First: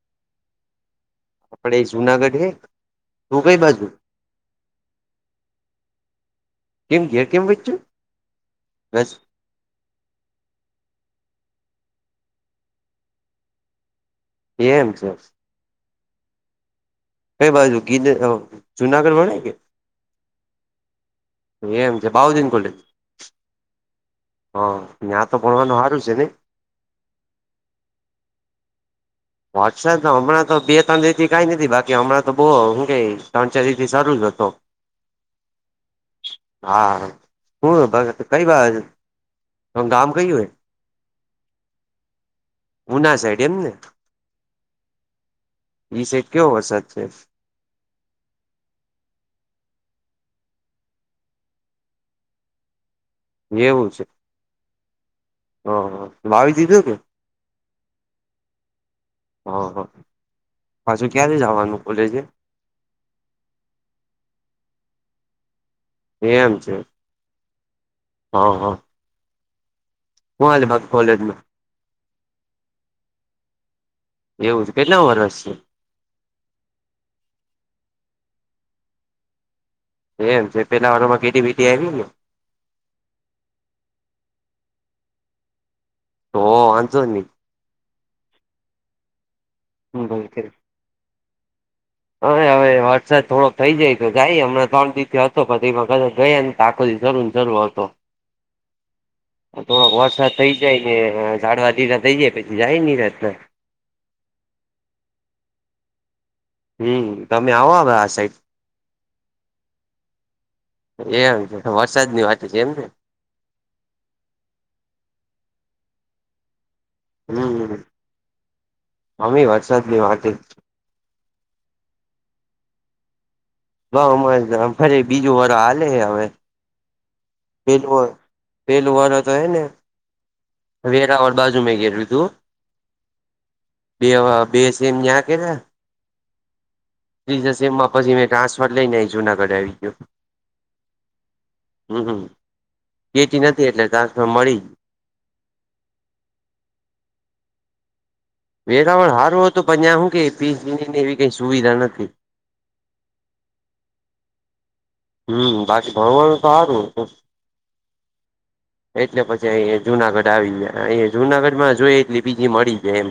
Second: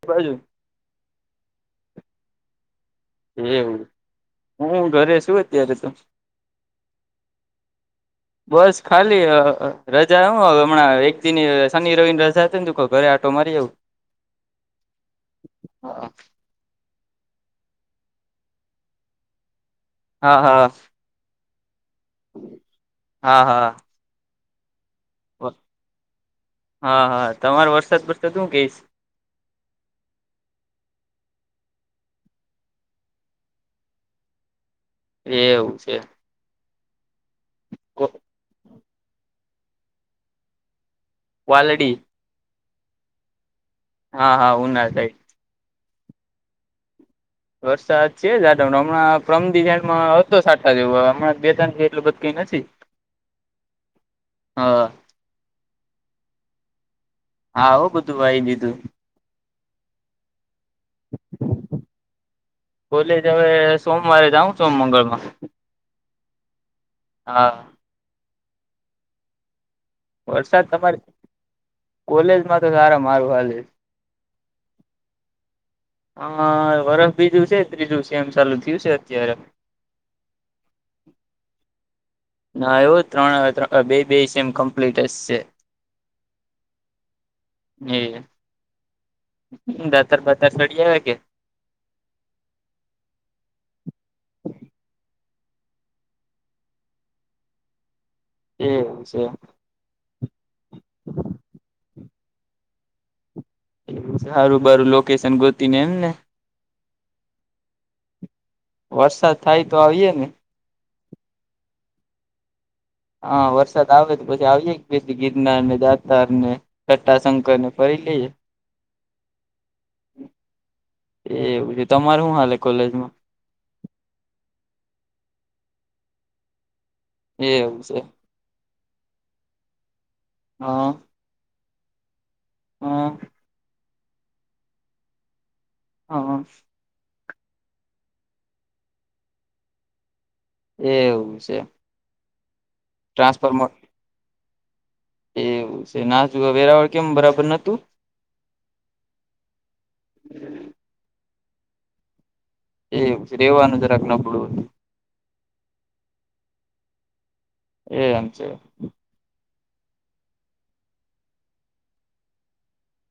[inaudible] આપડે જુનાગઢ હે તું કઈ એવું બાજુ હું ઘરે છુ, અત્યારે તો કેમ ઘેર કેમ વચ્યું બસ ખાલી રજા હુ, હવે હમણાં એક દિ સની રવિની રજા હતી ને ઘરે આટો મારી આવવુ એમ છે. હ કઈ બાજુ ગી જુનાગઢ વણે કે હા હા એમ છે બાઉદીન કોલેજ હા હા હા ત્યાં તો ભણવાનું સારું છેને. હા હા તમારો વરસાદ વરસાદ હું કહીશ વટસા તો હમણાં તો બે ત્રણ રથી કંઈ નથી બાકી હમણાં તો બહુ શું ક ત્રણચરીથી શરૂ જ હતો. [inaudible] એવું છે. હા શું કઈ વાત ગામ કયુ, હે વાલડી ઉના સાઈડ એમ ને. હા હા ઉના સાઇડ ઈ સાઇડ કેવો વરસાદ છે વરસાદ છે જ આ હમણાં [unintelligible] જેવ હ હમણાં બે તણ એટલું બધ કઈ નથી. એવું છે હ હ હ વાવી દીધું કે હા આવું બધું વાયી લીધું હ હ પાછું ક્યારે જવાનું કોલેજે? કોલેજ હવે સોમવારે જાઉં છો મંગળમાં એમ છે હા હ હ હું હાલે વરસાદ બાકી તમારે કોલેજમાં કોલેજમાં તો સારા હારું હાલે એવું છે કેટલા વર્ષ છે? હા વરહ બીજું છે ત્રીજું સેમ ચાલુ થયું છે અત્યારે. એમ છે પેલાં વરહમાં કેટી બેટી આયવી કે હા આવું જ ત્રણ બે બે સેમ કમ્પ્લીટ જ છે. તો વાંધો ની. [inaudible] દાત બતાર સડીયા કે - હ હવે વરસાદ થોડોક થઇ જાય તો જાય હમને ત્રણ દિવ તો પ એ કર ગઈ ને તાકો જરૂર જરૂર હતો. એવું છે થોડોક વરસાદ થઈ જાય ને જાડવા દીરા થઈ જાય પછી જાય નની રતને એ સારું બારું લોકેશન ગોતી ને એમ ને. હમ્મ તમે આવો હવે આ સાઈડ. વરસાદ થાય તો આવીએે ને. એમ છે વરસાદની વાત છે એમ ને. હા વરસાદ આવે તો પછી આવીએ એક બે દી ગિરનાર ને જાતાાર ને કટાશંકર ને હમ ફરી લઈએ. અમે વરસાદની વાતે એવું છે તમારે શું હાલે કોલેજમાં? ફરી બીજું વર હાલે હે હવે. એવું છે પેલું પેલું વર તો હે ને વેરા વાળા. બાજુ મેં ઘરે લીધું હ બે બે સેમ ન્યા કેયા [inaudible] પ્લીઝ સમમાં પછી મેં ટ્રાન્ફર લઈને આવી જૂનાગઢ આવી ગયો એવું છે હમ્મ હમ્મ કેટી નતી ટ્રાન્સફર આયી એટલે ટ્રાન્સફર મળી ગયું એવું છે ના જો વેરાવળ કેમ બરાબર નતું? વેરાવળ સારું હતું પણ્યા શું કે ફીસ વિનીને એવી કંઈ સુવિધા નથી. એ રેવાનુંજરાક નબડુ - હમ્મ બાકી ભણવાળું તો હારુ. એમ છે એટલે પછી અ જુનાગઢ આવી જાય અ જુનાગઢમાં જોઈ એટલે બીજી મળી જાય એમ.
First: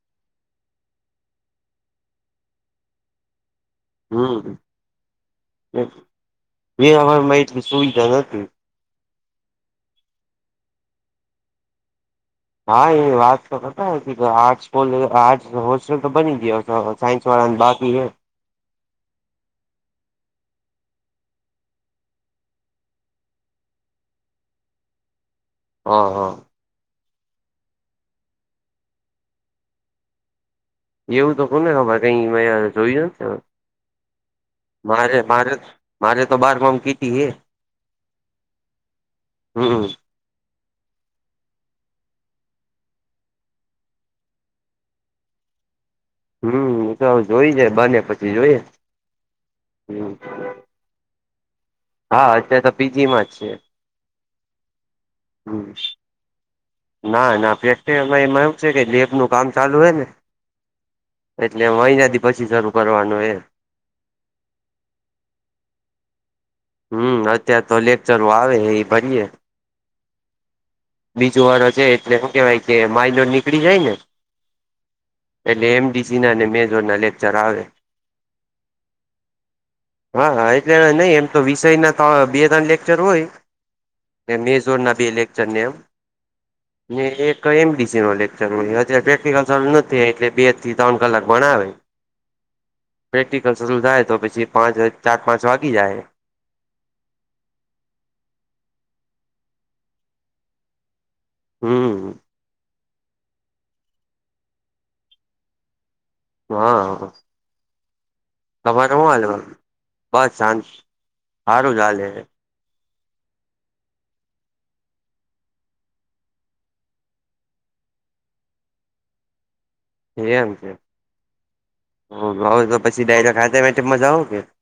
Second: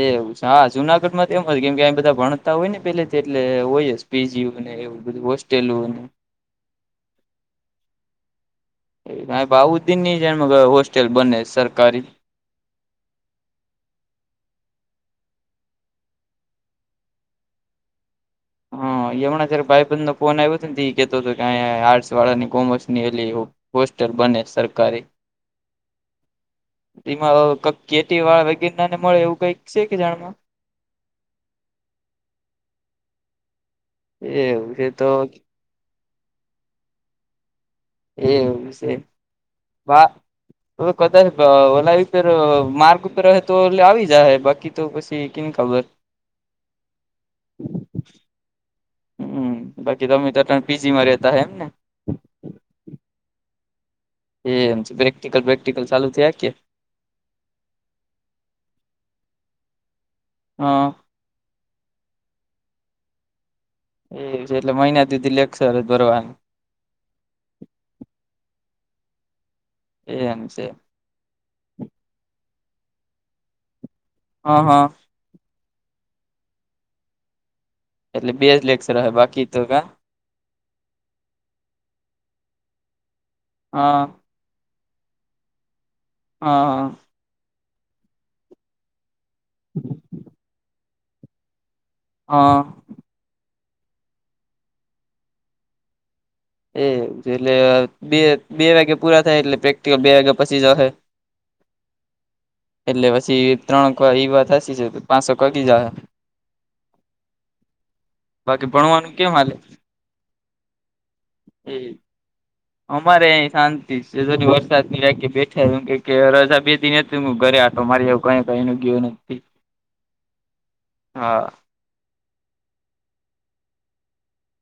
એવું છે હા જુનાગઢ માં તો એમ કેમ કે બધા ભણતા હોય ને પેલેથી એટલે હોયજ સપીજી હો હમ ને એવું બધું હોસ્ટેલ વેલાવરમાં એટલી સુવિધા નતી એ બાઉુદદીન હોસ્ટેલ બને સરકારી હા એ વાત તો કરતા આર્ટસલે આર્ટ હોસ્ટલ તો બની ગયા. સાઇન્સ વાળા ને બાકી હે હા એ હમણાં જ્યારે ભાઈબંધ નો ફોન આવ્યો કેતો હતો, આર્ટસ વાળા ની કોમર્સ વાળા ની એટલે એવ હોસ્ટલ બને સરકારી હ હ એમાં કેટી વાળા વગેર ના ને મળે એવું કઈક છે કે જાણમાં. એવું તો કોને ખબર કઈં મેં જોયું નથી. એવું છે તો મારે મારે મારે તો બારમા માં કેટી હે. એવું છે હમ [unintelligible] માર્ક ઉપર [unintelligible] આવી જાહે બાકી તો પછી કી ખબર હમ ઈ તો જોઈ જાય બને પછી જોઈએ. હમ બાકી તમે તો અતારે પીજી માં રેતા હે એમ ને હા અત્યારે તો પીજી માં જ છે. એ પ્રેક્ટિકલ હમ પ્રેક્ટિકલ ચાલુ થયા કે ના ના પ્રેક્ટીકલમાં એમ એવુ છે કે લેબ નું કામ ચાલુ હેને હા એટલે મહિના દી પછી શરૂ કરવાનું એ એજ એટલે મહિના સુધી લેક્ચર જ ભરવાનું હમ અત્યાર તો લેકચરો આવે એ ભરીયે એમ છે બીજો વાળો છે એટલે શું કેવાય કે માઇનોર નીકળી જાય ને હ હ એટલે એમડીસી ના અને મેજર ના લેક્ચર આવે એટલે બેજ લેક્ચર આવે બાકી તો કા હા હા એટલે નહી એમ તો વિષય ના બે ત્રણ લેક્ચર હોય. હા ને મેજોર ના બે લેક્ચર ને એમ. હા હા ને એક એમડીસી નો લેક્ચર હોય અત્યારે પ્રેક્ટિકલ ચાલું નથી થિયુ એટલે બે થી ત્રણ કલાક ભણાવે. હા પ્રેક્ટિકલ શરૂ થાય તો પછી પાંચ ચાર પાંચ વાગી જાય. એ એટલે બે બે વાગ્યા પૂરા થાય એટલે પ્રેક્ટિકલ બે વાગ્યા પછી જ અહે. હમ્મ. એટલે પછી ત્રણ એ વાત સાચી છે પાંચક વાગી જાહે. હા. બાકી તમારે હુ ભણવાનું હાલે કેમ બસ શાંત હારું જ એ હાલે હે. અમારે અહીં શાંતિ છે વરસાદની [unintelligible] હું ઘરે આટો મારીયાવ કઈ કઈ [unintelligible] નથી હા [unintelligible]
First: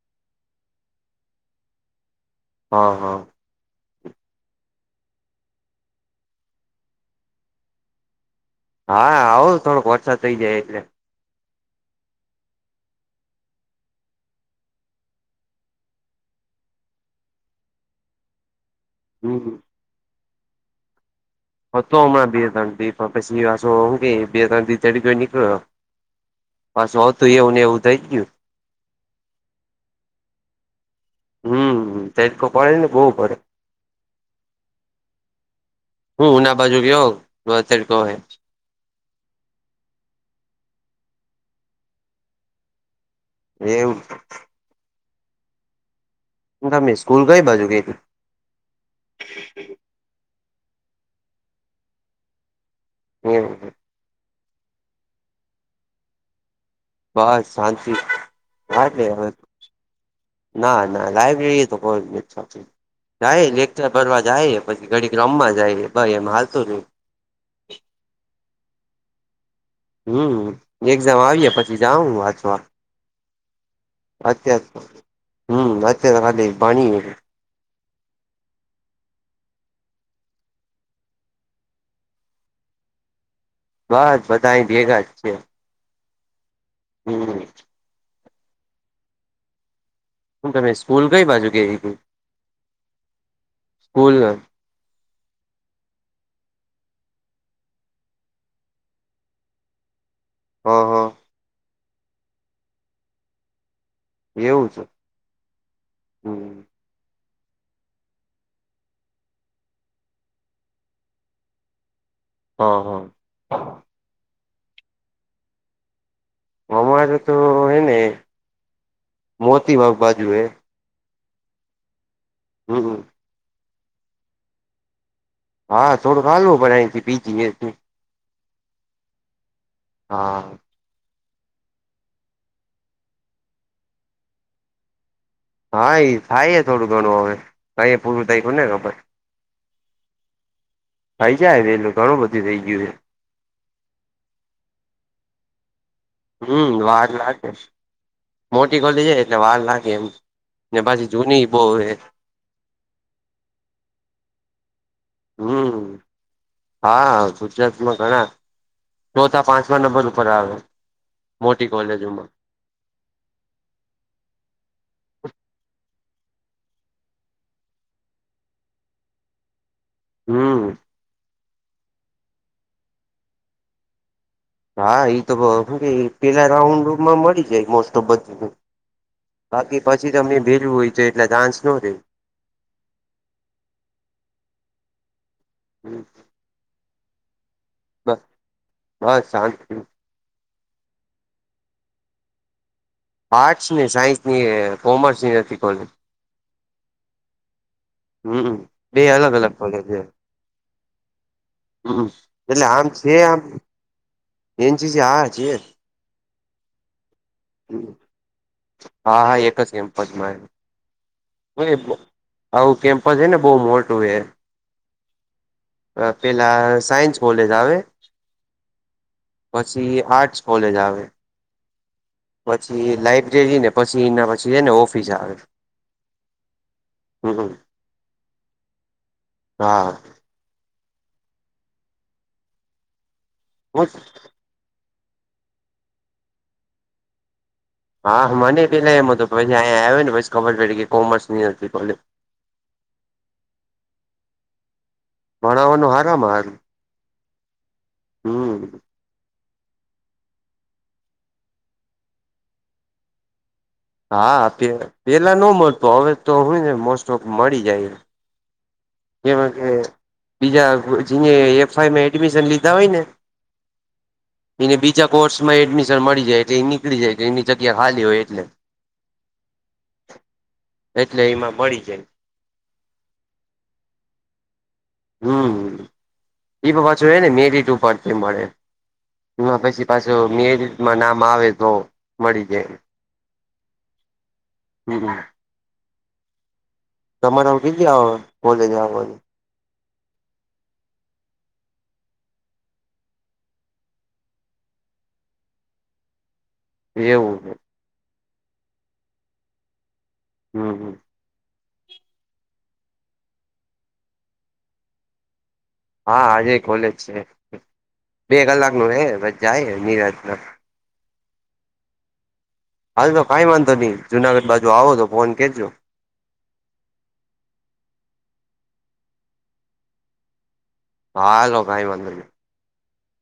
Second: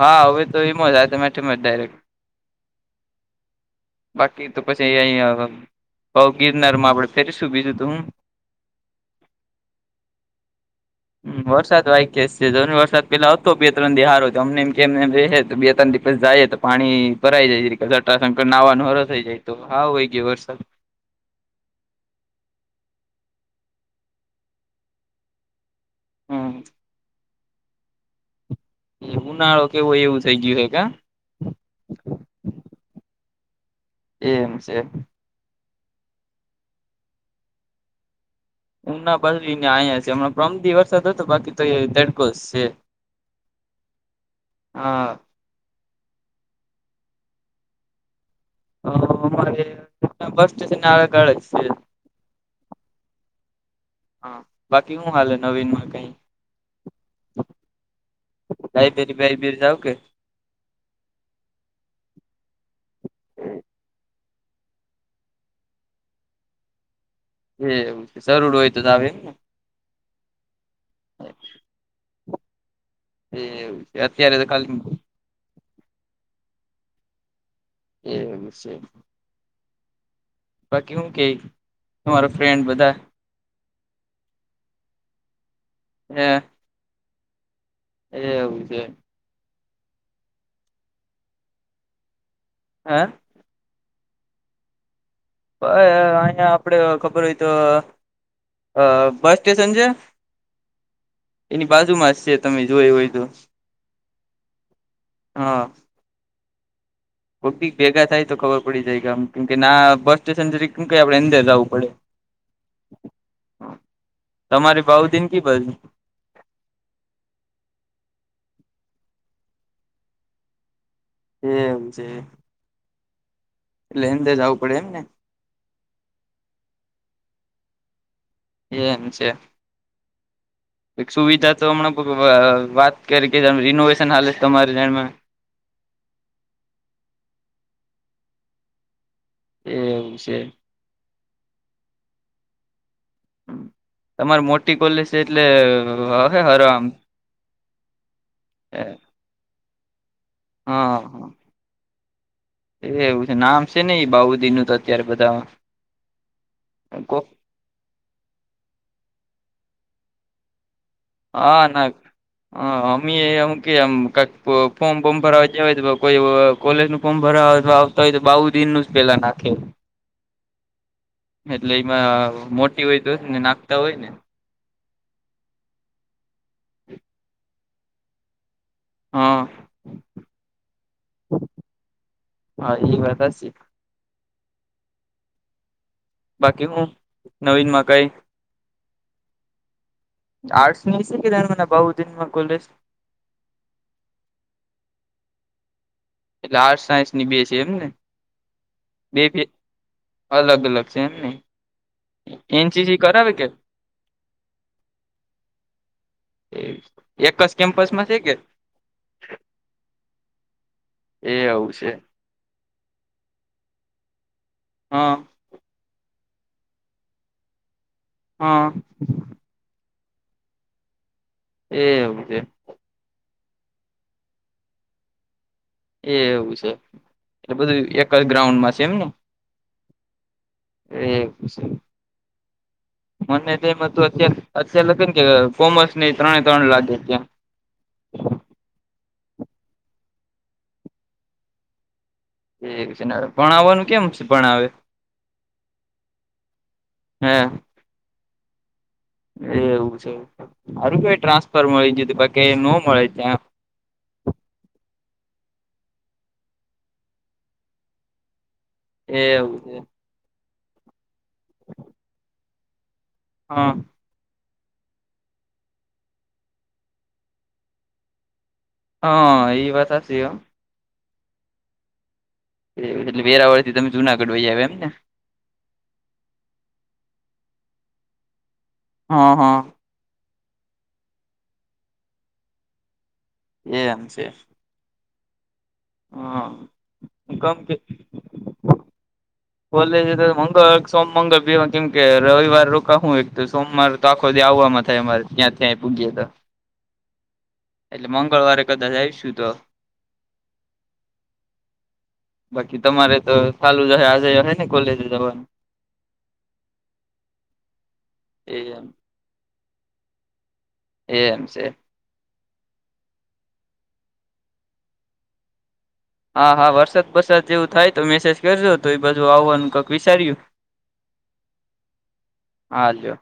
હા હવે તો એમજ [unintelligible] ડાયરેક્ટ હા હા બાકી તો પછી અહીંયા ભવ ગિરનાર માં આપડે ફરીશું બીજું તો હું હા આવો થોડોક વરસાદ થઈ જાય એટલે [unintelligible] રહે તો બે ત્રણ દિવસ જાય તો પાણી ભરાય જાય હમ છે [unintelligible] [unintelligible] પાછુ હમ હોતું એવું ને એવું થઈ ગયું. એ ઉનાળો [unintelligible] હમ તડકો પડે ને બહુ પડે એમ છે. [unintelligible] [unintelligible] એવું. હા. [unintelligible] અમારે બસ સ્ટેશન ને આગળ ગાળે છે. હમ. હા. બાકી શું હાલે નવીનમાં કઈ? બસ શાંતિ. વાજ નઈ લાયબ્રેરી હ. બાયબ્રેરી જાવ કે ના ના. લબ્રેરી તો કોઈ જાય. લેક્ચર ભરવા જાય. પછી ઘડી રમવા જાય. ભ એમ હાલતું શું. એ એવું છે. સરળું હોય તો ત આવે એમને હમ. એક્ઝામ આવીએ પછી જાઉં વાચવા. એવું. છે અત્યારે અત તો હ ખાલી અત ખાલી પાણી. એમ નિશ્ચય. બાકી હું કે મારો ફ્રેન્ડ બધા. બસ બધા અહીંયા ભેગા છે. એમ. હમ. એવું છે. હું તમે સ્કૂલ કઈ બાજુ કે? હા. સ્કૂલ? હ અહિયાં આપડ ખબર હોય તો અઆ બસ સ્ટેશન છે. હા હા. એની બાજુમાં જ છે તમે જો એ હોય તો. એવું છે. હા. હમ કોકીક ભેગા થાય તો ખબર પડી જાય કે આમ કેમ કે ના બસ સ્ટેશન જ કેમું કઈ આપડે અંદર જવું પડે. હં હં. તમારી ભઉ દિન ક બજ. અમારે તો હેને મોતી વાગ બાજુ હે. એ હ છે. હમ હમ. એટલે અંદર જવું પડે એમ ને. હા થડો કાલવો બરાયથી બીજીએ હતી. એમ છે. હા. સુવિધા તો હમં વાત કરી કે રિનોવેશન હાલે છે તમારેમાં. હા એ થાય છે. થોડું ઘણું હવે ક પૂરું થાયખ ને ખબર. એવું છે થઈ જાય વેલું. ઘણું બધું રઈ ગયું છે. તમારે મોટી કોલેજ છે એટલે. હમ. હરામ વાર લાગે. મોટી ગોલી જાય એટલે વાર લાગે એમ. ને હા પછી જૂની બહ એ. એ એવું છે નામ છે ને એ બાઉદી નું. અત્યારે બધામાં હમ હા. સમાં ઘણા ચોથા પાંચમા નંબર ઉપર આવે હા મોટી નાક [inaudible] [inaudible] ્મી એમું કેમ કક ફોર્મ ફોર્મ ભરવા જવાય તો કોઈ કોલેજ નું ફોર્મ ભરવાય તો ય તો બઉુ દિન ન જ પેલા નાખે હમ એટલે એમાં મોટી હોય તો ને નાખતા હોય ને હા એ તો પેલા રાઉન્ડમાં મળી જાય મોસ્ટ ઓફ બધું હા બાકી પછી તમને ભેલવું હોય તો એટલા ચાન્સ ન રહેે હા એ વાત હશે હમ બાકી હું નવીન મા બસ બસ શાંતિ આર્ટસ ની શ કે મને બુ દિનમાં કોલે આર્ટ્સ ને સાયન્સ ની કોમર્સની નથી કોલે એટલે આર્ટ્ સાયન્સની બે છે એમ ને હમ બે અલગ અલગ કોલેજ છે. અલગ અલગ છે એમને હમ એટલે આમ એનસીસી છે કરાવે આમ કે એચ આ છે. એક જ કેમ્પસમાં છે કે હા હા એક જ એમપદમાં એવું છે આવું કેમ્પસ છે ને બઉુ મોટું હ હા પેલા સાયન્સ કોલેજ આવે હા પછી એ આર્ટસ કોલેજ આવે એવુંજ પછી લાઈબ્રેરી ને પછી એના પછી જાય ને ઓફિસ આવે એ એવું છે હમ એટલે બધું એક જ ગ્રાઉન્ડમાં છે એમ ને હા એ મને તું અતાર અતલે કઈને કે કોમસ ત્રણે ત્રણ લાગે કેમ હા મને પેલાં એમ તો પછી અહીંયા આવ્યો નેછી ખબર પડી કે કોમર્સની ભોલ એ છે ના ભણાવવાનું કેમ છે ભણાવ ભણાવવાનું હારમ હારું હમ એ એવું છે હારું કેઈ ટ્રાન્સફર મળી છે ન મળે ત હા પ પેલા ન મળતું હવે તો હય ને મોસ્ટ ઓફ મળી જાય. જેમાં એવું કે છે બીજા જે એફાઈમાં એડમિશન લીધા હોય ને હા એને બીજા કોર્સ માં એડમિશન મળી જાય એટલે એ નીકળી જાય એની જગ્યા ખાલી હોય એટલે હા એ બતાતી હ એટલે એમાં મળી જાય એટલે વેરાવળ થી તમે જુનાગઢવાઈ આવે એમ ને હમ એ પાછ ને મેરી ટુ બે મળે હા હ હા પછી પાછું મેમાં નામ આવે તો મળી જાયમ એ એમ છે. હ હા કેમ તમામ કે ગી જઓ બોલે જાો કોલેજ તો મંગળર સોમંગળ બે કેમ કે રવિવાર રોકા હું એક તો સોમવાર તો આખો દ આવવામાં થાય અમારે ત્યાં ત્યાંય પૂગી એવું એટલે મંગળવારે કદાચ આવીશું તો. હમ હમ. બાકી તમારે તો ચાલું જ હશે આજે હ ને કોલેજ જવાનું. હા આજે ખલેજ છે બે કલાક એમ નું હ બસ જાય નિરાજ. એ એમ છે. હાલ તો કઈ વાંધો નહી જુનાગઢ બાજુ આવો તો ફોન કરજો. હા હા વરસાદ વરસાદ જેવું થાય તો મેસેજ કરજો તો એ બાજુ આવવાનું કઈક વિચાર્યુ હા લો ભાઈ વાંદર હા જો